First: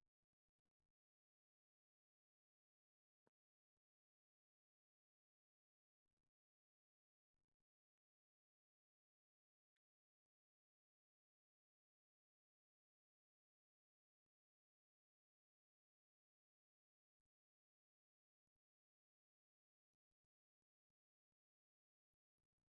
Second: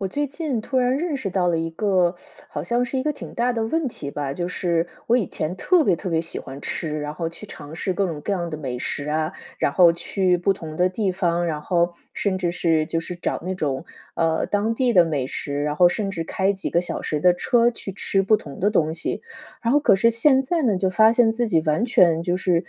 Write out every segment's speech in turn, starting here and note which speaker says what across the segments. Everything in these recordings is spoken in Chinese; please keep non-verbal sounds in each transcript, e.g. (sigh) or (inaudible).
Speaker 1: 我最近突然认识到了一个 (sucks teeth) 好像是一个挺大的问题吧，就是我以前特别特别喜欢吃，然后去尝试各种各样的美食啊，然后去不同的地方，然后甚至是就是找那种，呃，当地的美食，然后甚至开几个小时的车，去吃不同的东西。然后可是现在呢，就发现自己完全就是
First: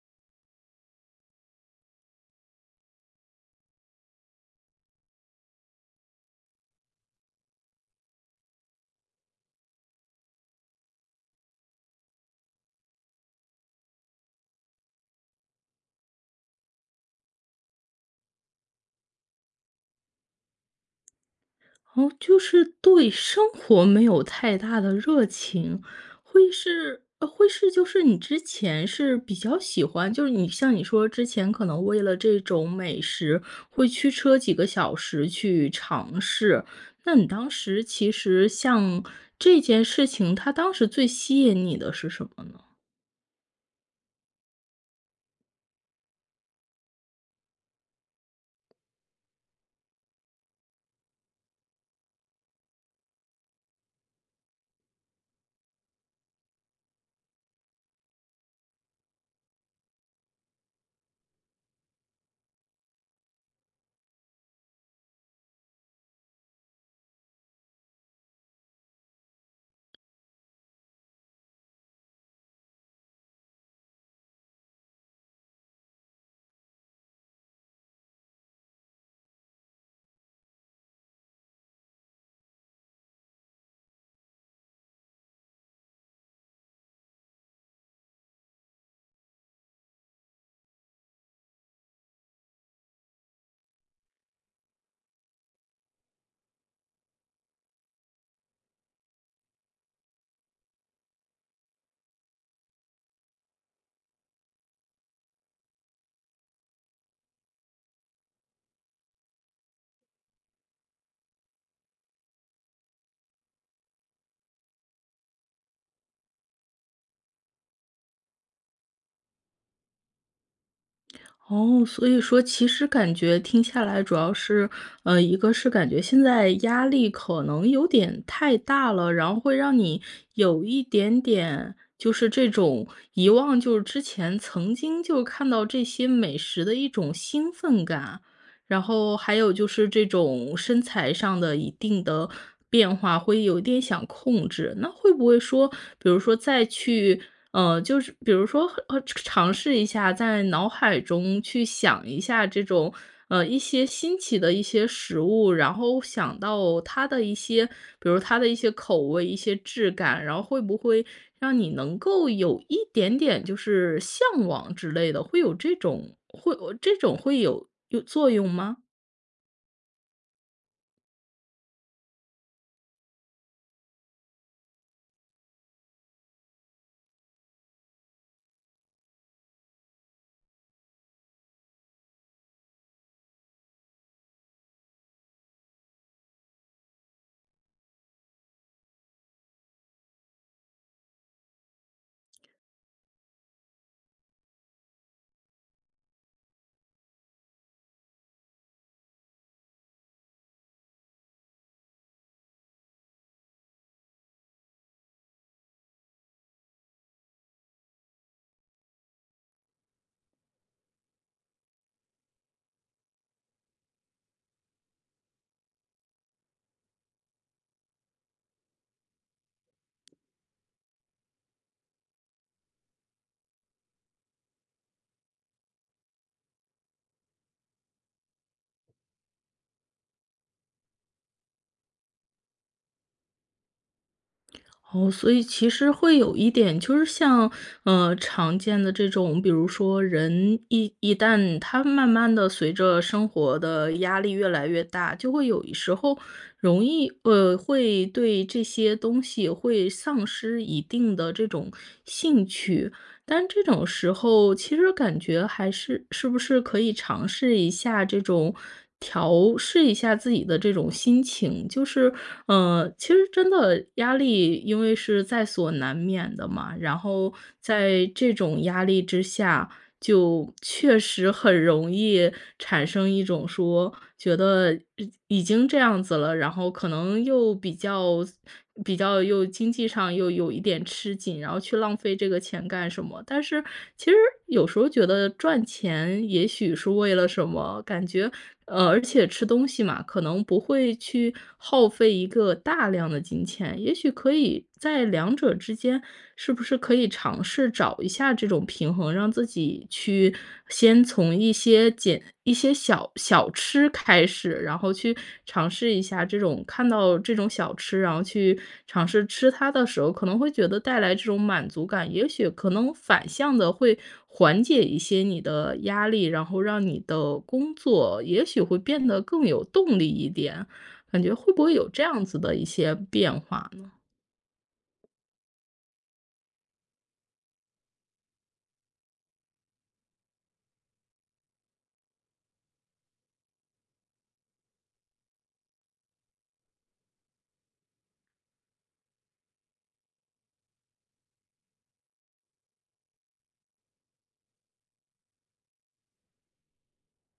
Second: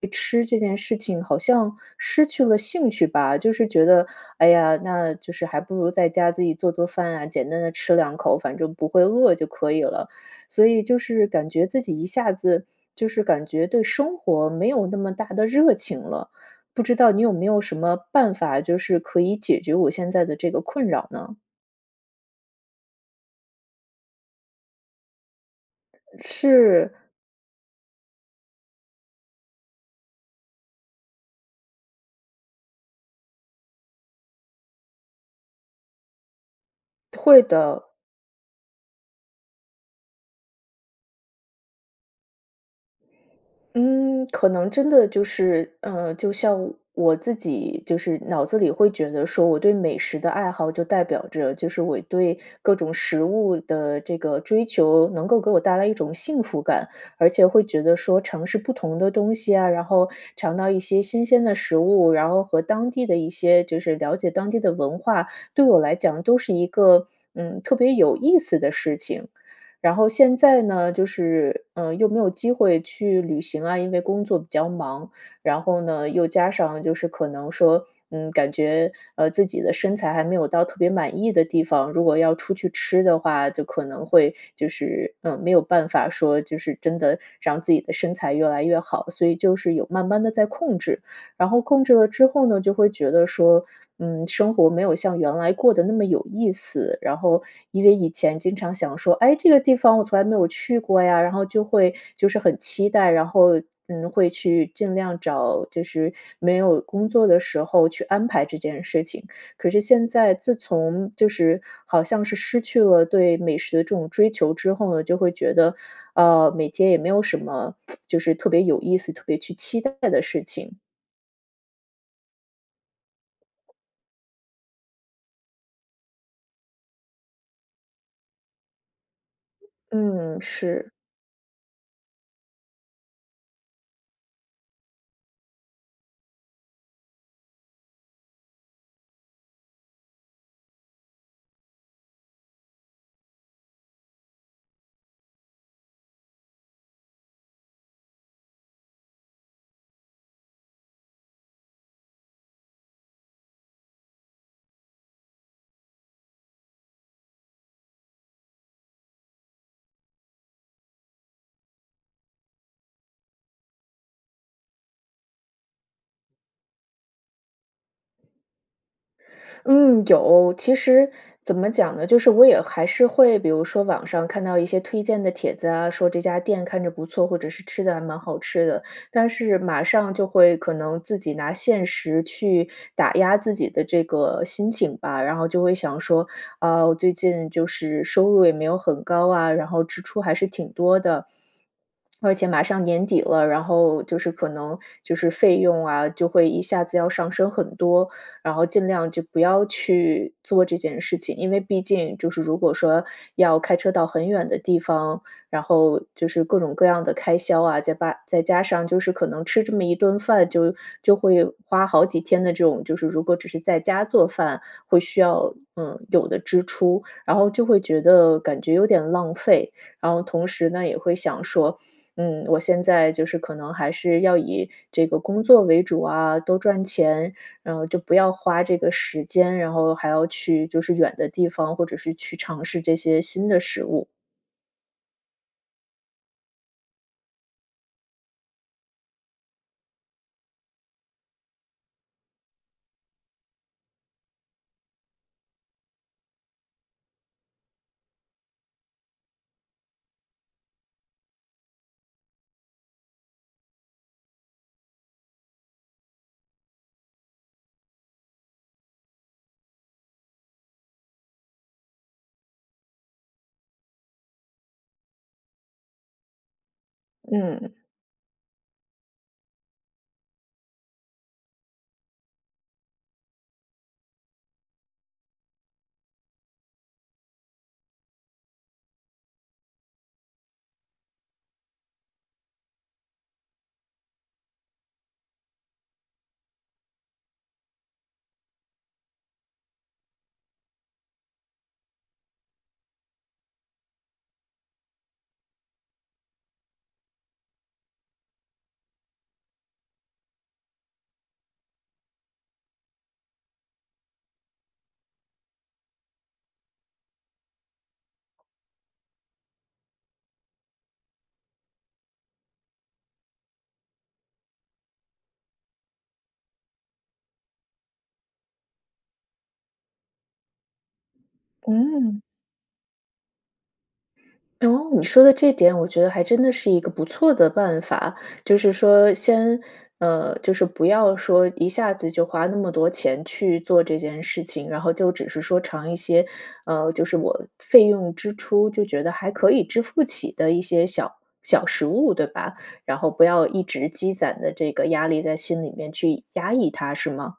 Speaker 1: 对吃这件事情，好像失去了兴趣吧。就是觉得：“哎呀，那就是还不如在家自己做做饭啊，简单地吃两口，反正不会饿就可以了。”所以就是感觉自己一下子就是感觉对生活，没有那么大的热情了，不知道你有没有什么办法，就是可以解决我现在的这个困扰呢？
Speaker 2: 哦，就是对生活没有太大的热情，会
Speaker 1: 是。
Speaker 2: 是呃会是就是你之前是比较喜欢，就是你像你说之前可能为了这种美食，会驱车几个小时去尝试，那你
Speaker 1: 会
Speaker 2: 当
Speaker 1: 的。
Speaker 2: 时其实像这件事情，它当时最吸引你的是什么呢？
Speaker 1: 嗯，可能真的就是呃，就像我我自己就是脑子里会觉得说，我对美食的爱好就代表着就是我对各种食物的这个追求，能够给我带来一种幸福感。而且会觉得说尝试不同的东西啊，然后尝到一些新鲜的食物，然后和当地的一些就是了解当地的文化，对我来讲都是一个，嗯，特别有意思的事情。然后现在呢，就是，呃，又没有机会去旅行啊，因为工作比较忙。然后呢，又加上就是可能说，嗯，感觉，呃，自己的身材还没有到特别满意的地方，如果要出去吃的话，就可能会就是，嗯，没有办法说，就是真的让自己的身材越来越好，所以就是有慢慢地在控制。然后控制了之后呢，就会觉得说：“嗯，生活没有像原来过得那么有意思。”然后因为以前经常想说：“哎，这个地方我从来没有去过呀。”然后就会就是很期待，然后，嗯，会去尽量找就是没有工作的时候去安排这件事情。可是现在，自从就是好像是失去了对美食的这种追求之后呢，就会觉得：“啊，每天也没有什么 (smacks lips) 就是特别有意思、特别去期待的事情。”
Speaker 2: 哦，所以说其实感觉听下来主要是，呃，一个是感觉现在压力可能有点太大了，然后会让你
Speaker 1: 嗯，
Speaker 2: 有一
Speaker 1: 是。
Speaker 2: 点点，就是这种，遗忘就是之前曾经就看到这些美食的一种兴奋感。然后还有就是这种身材上的一定的变化，会有点想控制。那会不会说，比如说再去呃，就是，比如说，哦，尝尝试一下，在脑海中去想一下这种呃，一些新奇的一些食物，然后想到它的一些比如它的一些口味、一些质感。然后会不会让你能够有一点点就是向往之类的，会有这种会呃这种会有有作用吗？
Speaker 1: 嗯，有。其实怎么讲呢，就是我也还是会比如说网上看到一些推荐的帖子啊，说这家店看着不错，或者是吃的还蛮好吃的，但是马上就会可能自己拿现实去打压自己的这个心情吧。然后就会想说：“啊，我最近就是收入也没有很高啊，然后支出还是挺多的。(tsk) 而且马上年底了，然后就是可能就是费用啊，就会一下子要上升很多，然后尽量就不要去做这件事情。”因为毕竟就是如果说要开车到很远的地方，然后就是各种各样的开销啊，再把再加上就是可能吃这么一顿饭就就会花好几天的这种就是如果只是在家做饭，会需要嗯，有的支出。然后就会觉得感觉有点浪费，然后同时呢，也会想说：“嗯，我现在就是可能还是要以这个工作为主啊，多赚钱。然后就不要花这个时间，然后还要去就是远的地方，或者是去尝试这些新的食物。”
Speaker 2: 哦，所以其实会有一点，就是像，呃，常见的这种，比如说人一一旦他慢慢地随着生活的压力越来越大，就会有时候容易呃，会对这些东西会丧失一定的这种兴趣。但这种时候其实感觉还是是不是可以尝试一下这种，调试一下自己的这种心情。就是，呃其实真的压力因为是在所难免的嘛，然后
Speaker 1: 嗯。
Speaker 2: 在这种压力之下，就确实很容易产生一种说，觉得已已经这样子了，然后可能又比较比较又经济上又有一点吃紧，然后去浪费这个钱干什么。但是其实有时候儿觉得赚钱也许是为了什么感觉呃，而且吃东西嘛，可能不会去耗费一个大量的金钱，也许，可以在两者之间是不是可以尝试找一下这种平衡，让自己去，先从一些减一些小小吃开始。然后去尝试一下这种看到这种小吃，然后去尝试吃它的时候，可能会觉得带来这种满足感，也许可能反向地会缓解一些你的压力，然后让你的工作也许会变得更有动力一点，感觉会不会有这
Speaker 1: 嗯。
Speaker 2: 样子的一些变化呢？
Speaker 1: 哦，你说的这点，我觉得还真的是一个不错的办法。就是说先呃，就是不要说一下子就花那么多钱去做这件事情，然后就只是说尝一些呃，就是我费用支出，就觉得还可以支付起的一些小小食物，对吧？然后不要一直积攒的这个压力，在心里面去压抑它，是吗？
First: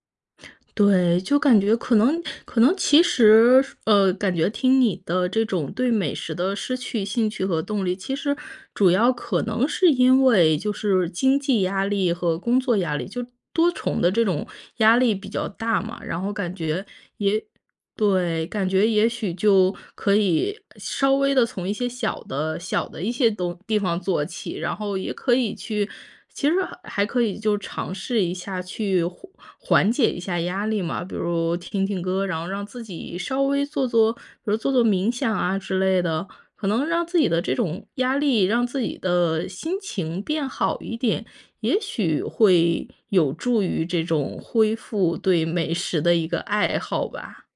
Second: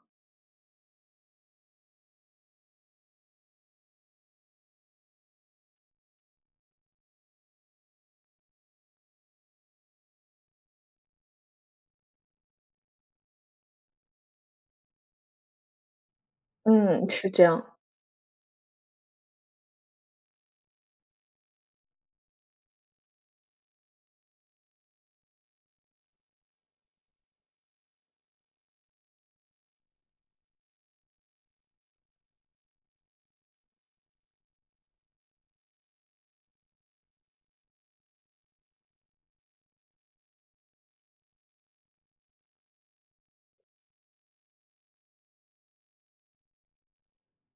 Speaker 2: 对，就感觉可能可能其实呃，感觉听你的这种对美食的失去兴趣和动力，其实，主要可能是因为就是经济压力和工作压力，就多重的这种压力比较大嘛。然后感觉
Speaker 1: 嗯，是
Speaker 2: 也
Speaker 1: 这样。
Speaker 2: 对，感觉也许就可以，稍微地从一些小的小的一些东地方做起。然后也可以去其实还可以就尝试一下去缓缓解一下压力嘛。比如听听歌儿，然后让自己稍微做做比如做做冥想啊之类的。可能让自己的这种压力、让自己的心情变好一点，也许会，有助于这种恢复对美食的一个爱好吧。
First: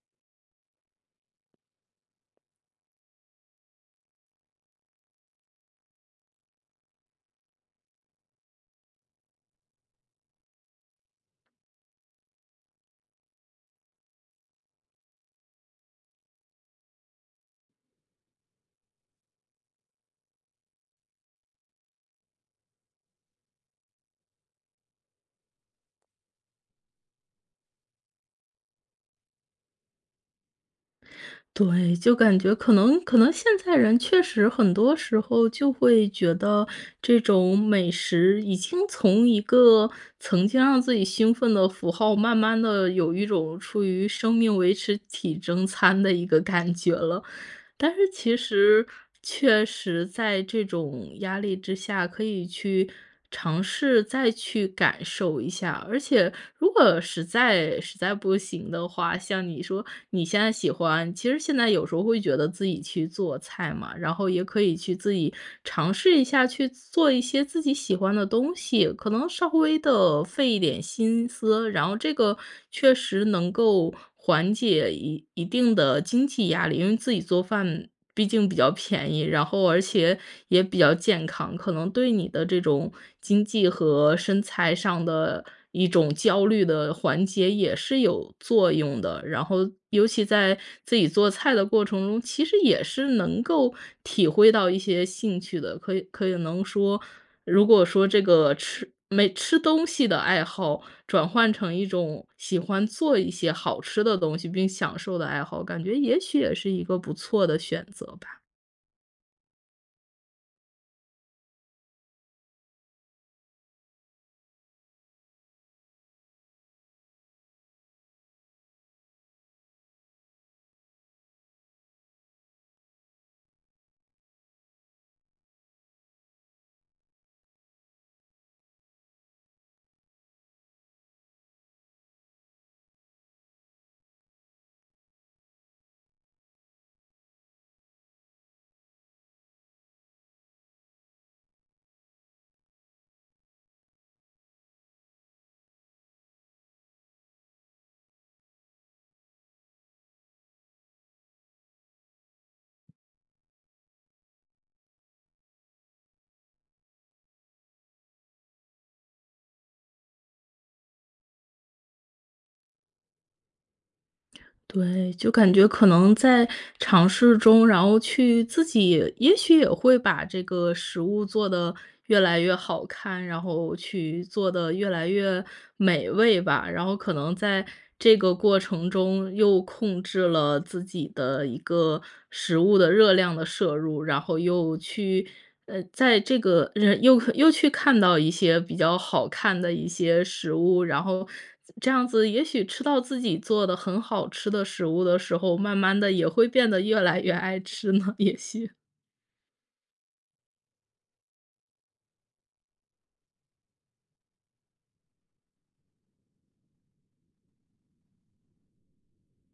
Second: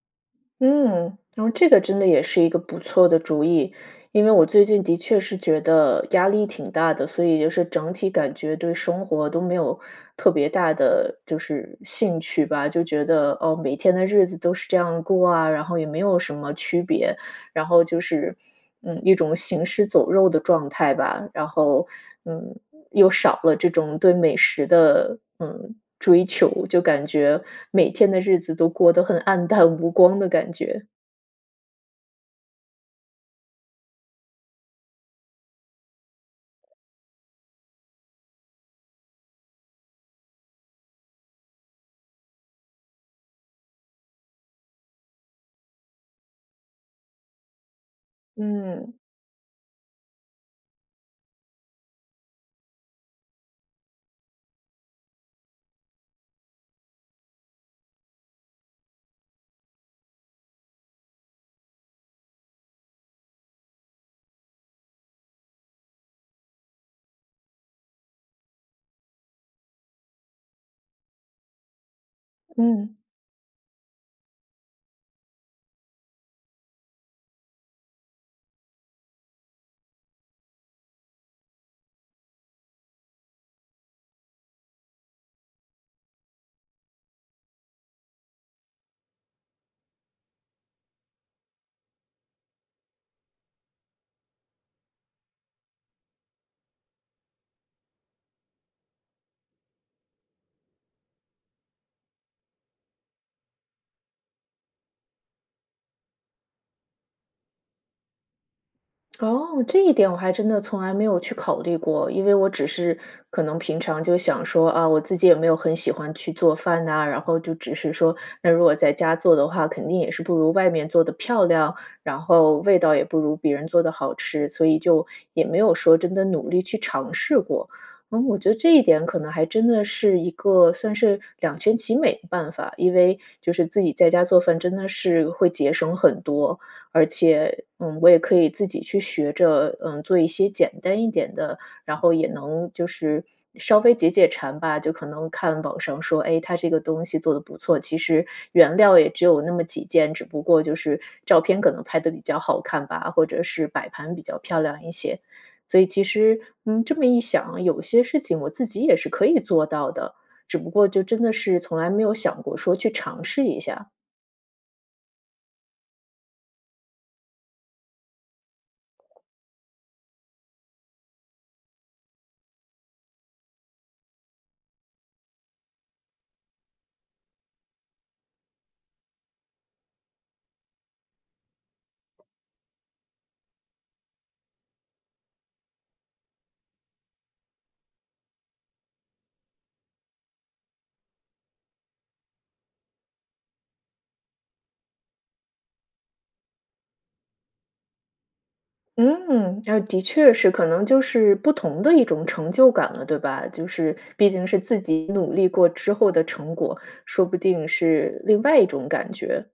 Speaker 1: 嗯，然后这个真的也是一个不错的主意。因为我最近的确是觉得，压力挺大的，所以就是整体感觉对生活都没有特别大的，就是兴趣吧，就觉得：“哦，每天的日子都是这样过啊，然后也没有什么区别“。然后就是嗯，一种行尸走肉的状态吧。然后，嗯，又少了这种对美食的，嗯，追求，就感觉每天的日子都过得很黯淡无光的感觉。
Speaker 2: 对，就感觉可能可能现在人确实很多时候就会觉得，这种美食已经从一个曾经让自己兴奋的符号，慢慢地有一种出于生命维持体征餐的一个感觉了。但是其实
Speaker 1: 嗯。
Speaker 2: 确实，在这种压力之下，可以去尝试再去感受一下。而且如果实在实在不行的话，像你说你现在喜欢其实现在有时候会觉得自己去做菜嘛，然后也可以去自己尝试一下去做一些自己喜欢的东西，可能稍微地费一点心思。然后这个确
Speaker 1: 嗯。
Speaker 2: 实能够缓解一一定的经济压力，因为自己做饭，毕竟比较便宜，然后而且也比较健康，可能对你的这种经济和身材上的一种焦虑的缓解也是有作用的。然后尤其在自己做菜的过程中，其实也是能够体会到一些兴趣的，可以可以能说如果说这个吃没吃东西的爱好，转换成一种喜欢做一些好吃的东西并享受的爱好，感觉也许也是一个不错的选择吧。
Speaker 1: 哦，这一点我还真的从来没有去考虑过，因为我只是可能平常就想说，啊，我自己也没有很喜欢去做饭呐，然后就只是说，那如果在家做的话，肯定也是不如外面做得漂亮，然后味道也不如别人做得好吃，所以就也没有说真的努力去尝试过。嗯，我觉得这一点可能还真的是一个算是两全其美的办法，因为就是自己在家做饭，真的是会节省很多。而且，嗯，我也可以自己去学着，嗯，做一些简单一点的，然后也能就是稍微解解馋吧，就可能看网上说，哎，它这个东西做的不错，其实原料也只有那么几件，只不过就是照片可能拍得比较好看吧，或者是摆盘比较漂亮一些。所以其实嗯，这么一想，有些事情我自己也是可以做到的，只不过就真的是从来没有想过说去尝试一下。
Speaker 2: 对，就感觉可能在尝试中，然后去自己也许也会把这个食物做得越来越好看，然后去做得越来越美味吧。然后可能在这个过程中，又控制了自己的一个食物的热量的摄入，然后又去呃，在这个人又又去看到一些比较好看的一些食物。然后，这样子也许吃到自己做的很好吃的食物的时候，慢慢地也会变得越来越爱吃呢，也许。
Speaker 1: 嗯，啊，的确是。可能就是不同的一种成就感了，对吧？就是毕竟是自己努力过之后的成果，说不定是另外一种感觉。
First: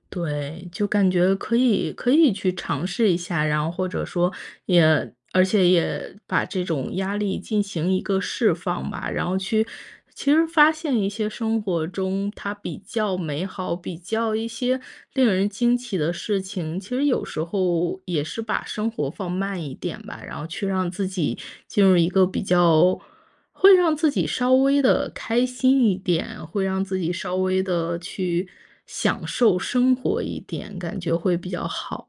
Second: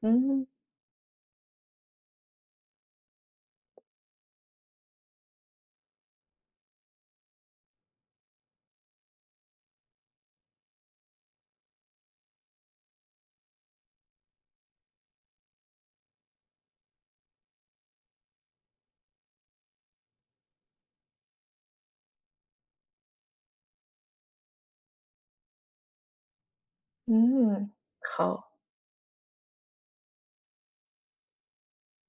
Speaker 1: 嗯。
Speaker 2: 对，就感觉可以可以去尝试一下，然后或者说，也而且也把这种压力进行一个释放吧。然后去其实发现一些生活中，它比较美好，比较一些令人惊奇的事情，其实有时候也是把生活放慢一点吧。然后去让自己进入一个比较会让自己稍微地开心一点，会让自己稍微
Speaker 1: 嗯，
Speaker 2: 地去
Speaker 1: 好。
Speaker 2: 享受生活一点，感觉会比较好。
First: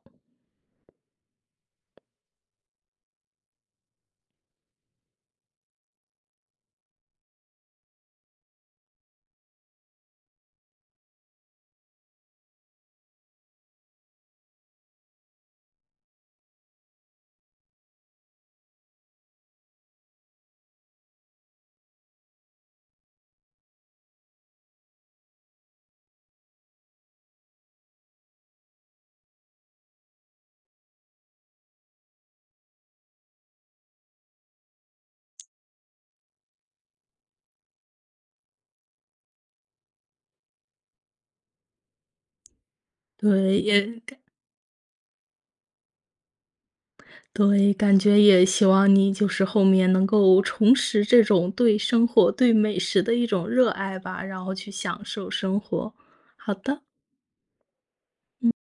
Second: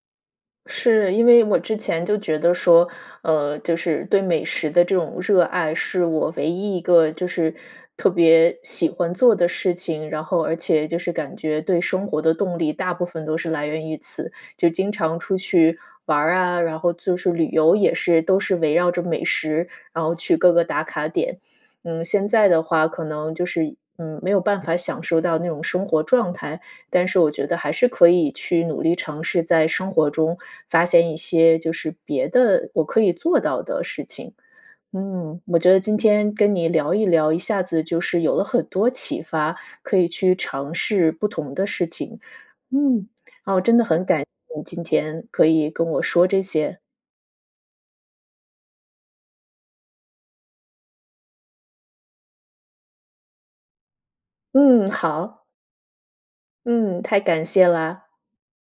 Speaker 1: 是。因为我之前就觉得说，呃，就是对美食的这种热爱，是我唯一一个就是特别喜欢做的事情，然后而且就是感觉对生活的动力，大部分都是来源于此。就经常出去玩儿啊，然后就是旅游也是，都是围绕着美食，然后去各个打卡点。嗯，现在的话可能就是嗯，没有办法享受到那种生活状态。但是我觉得还是可以去努力尝试，在生活中发现一些就是别的我可以做到的事情。嗯，我觉得今天跟你聊一聊，一下子就是有了很多启发，可以去尝试不同的事情。嗯，啊，
Speaker 2: 对，
Speaker 1: 我真的
Speaker 2: 也
Speaker 1: 很
Speaker 2: 感
Speaker 1: 感谢今天可以跟我说这些。
Speaker 2: 对，感觉也希望你，就是后面能够重拾这种对生活、对美食的一种热爱吧，然后去
Speaker 1: 嗯，
Speaker 2: 享受
Speaker 1: 好。
Speaker 2: 生活，好的。
Speaker 1: 嗯，太感谢了。
Speaker 2: 嗯。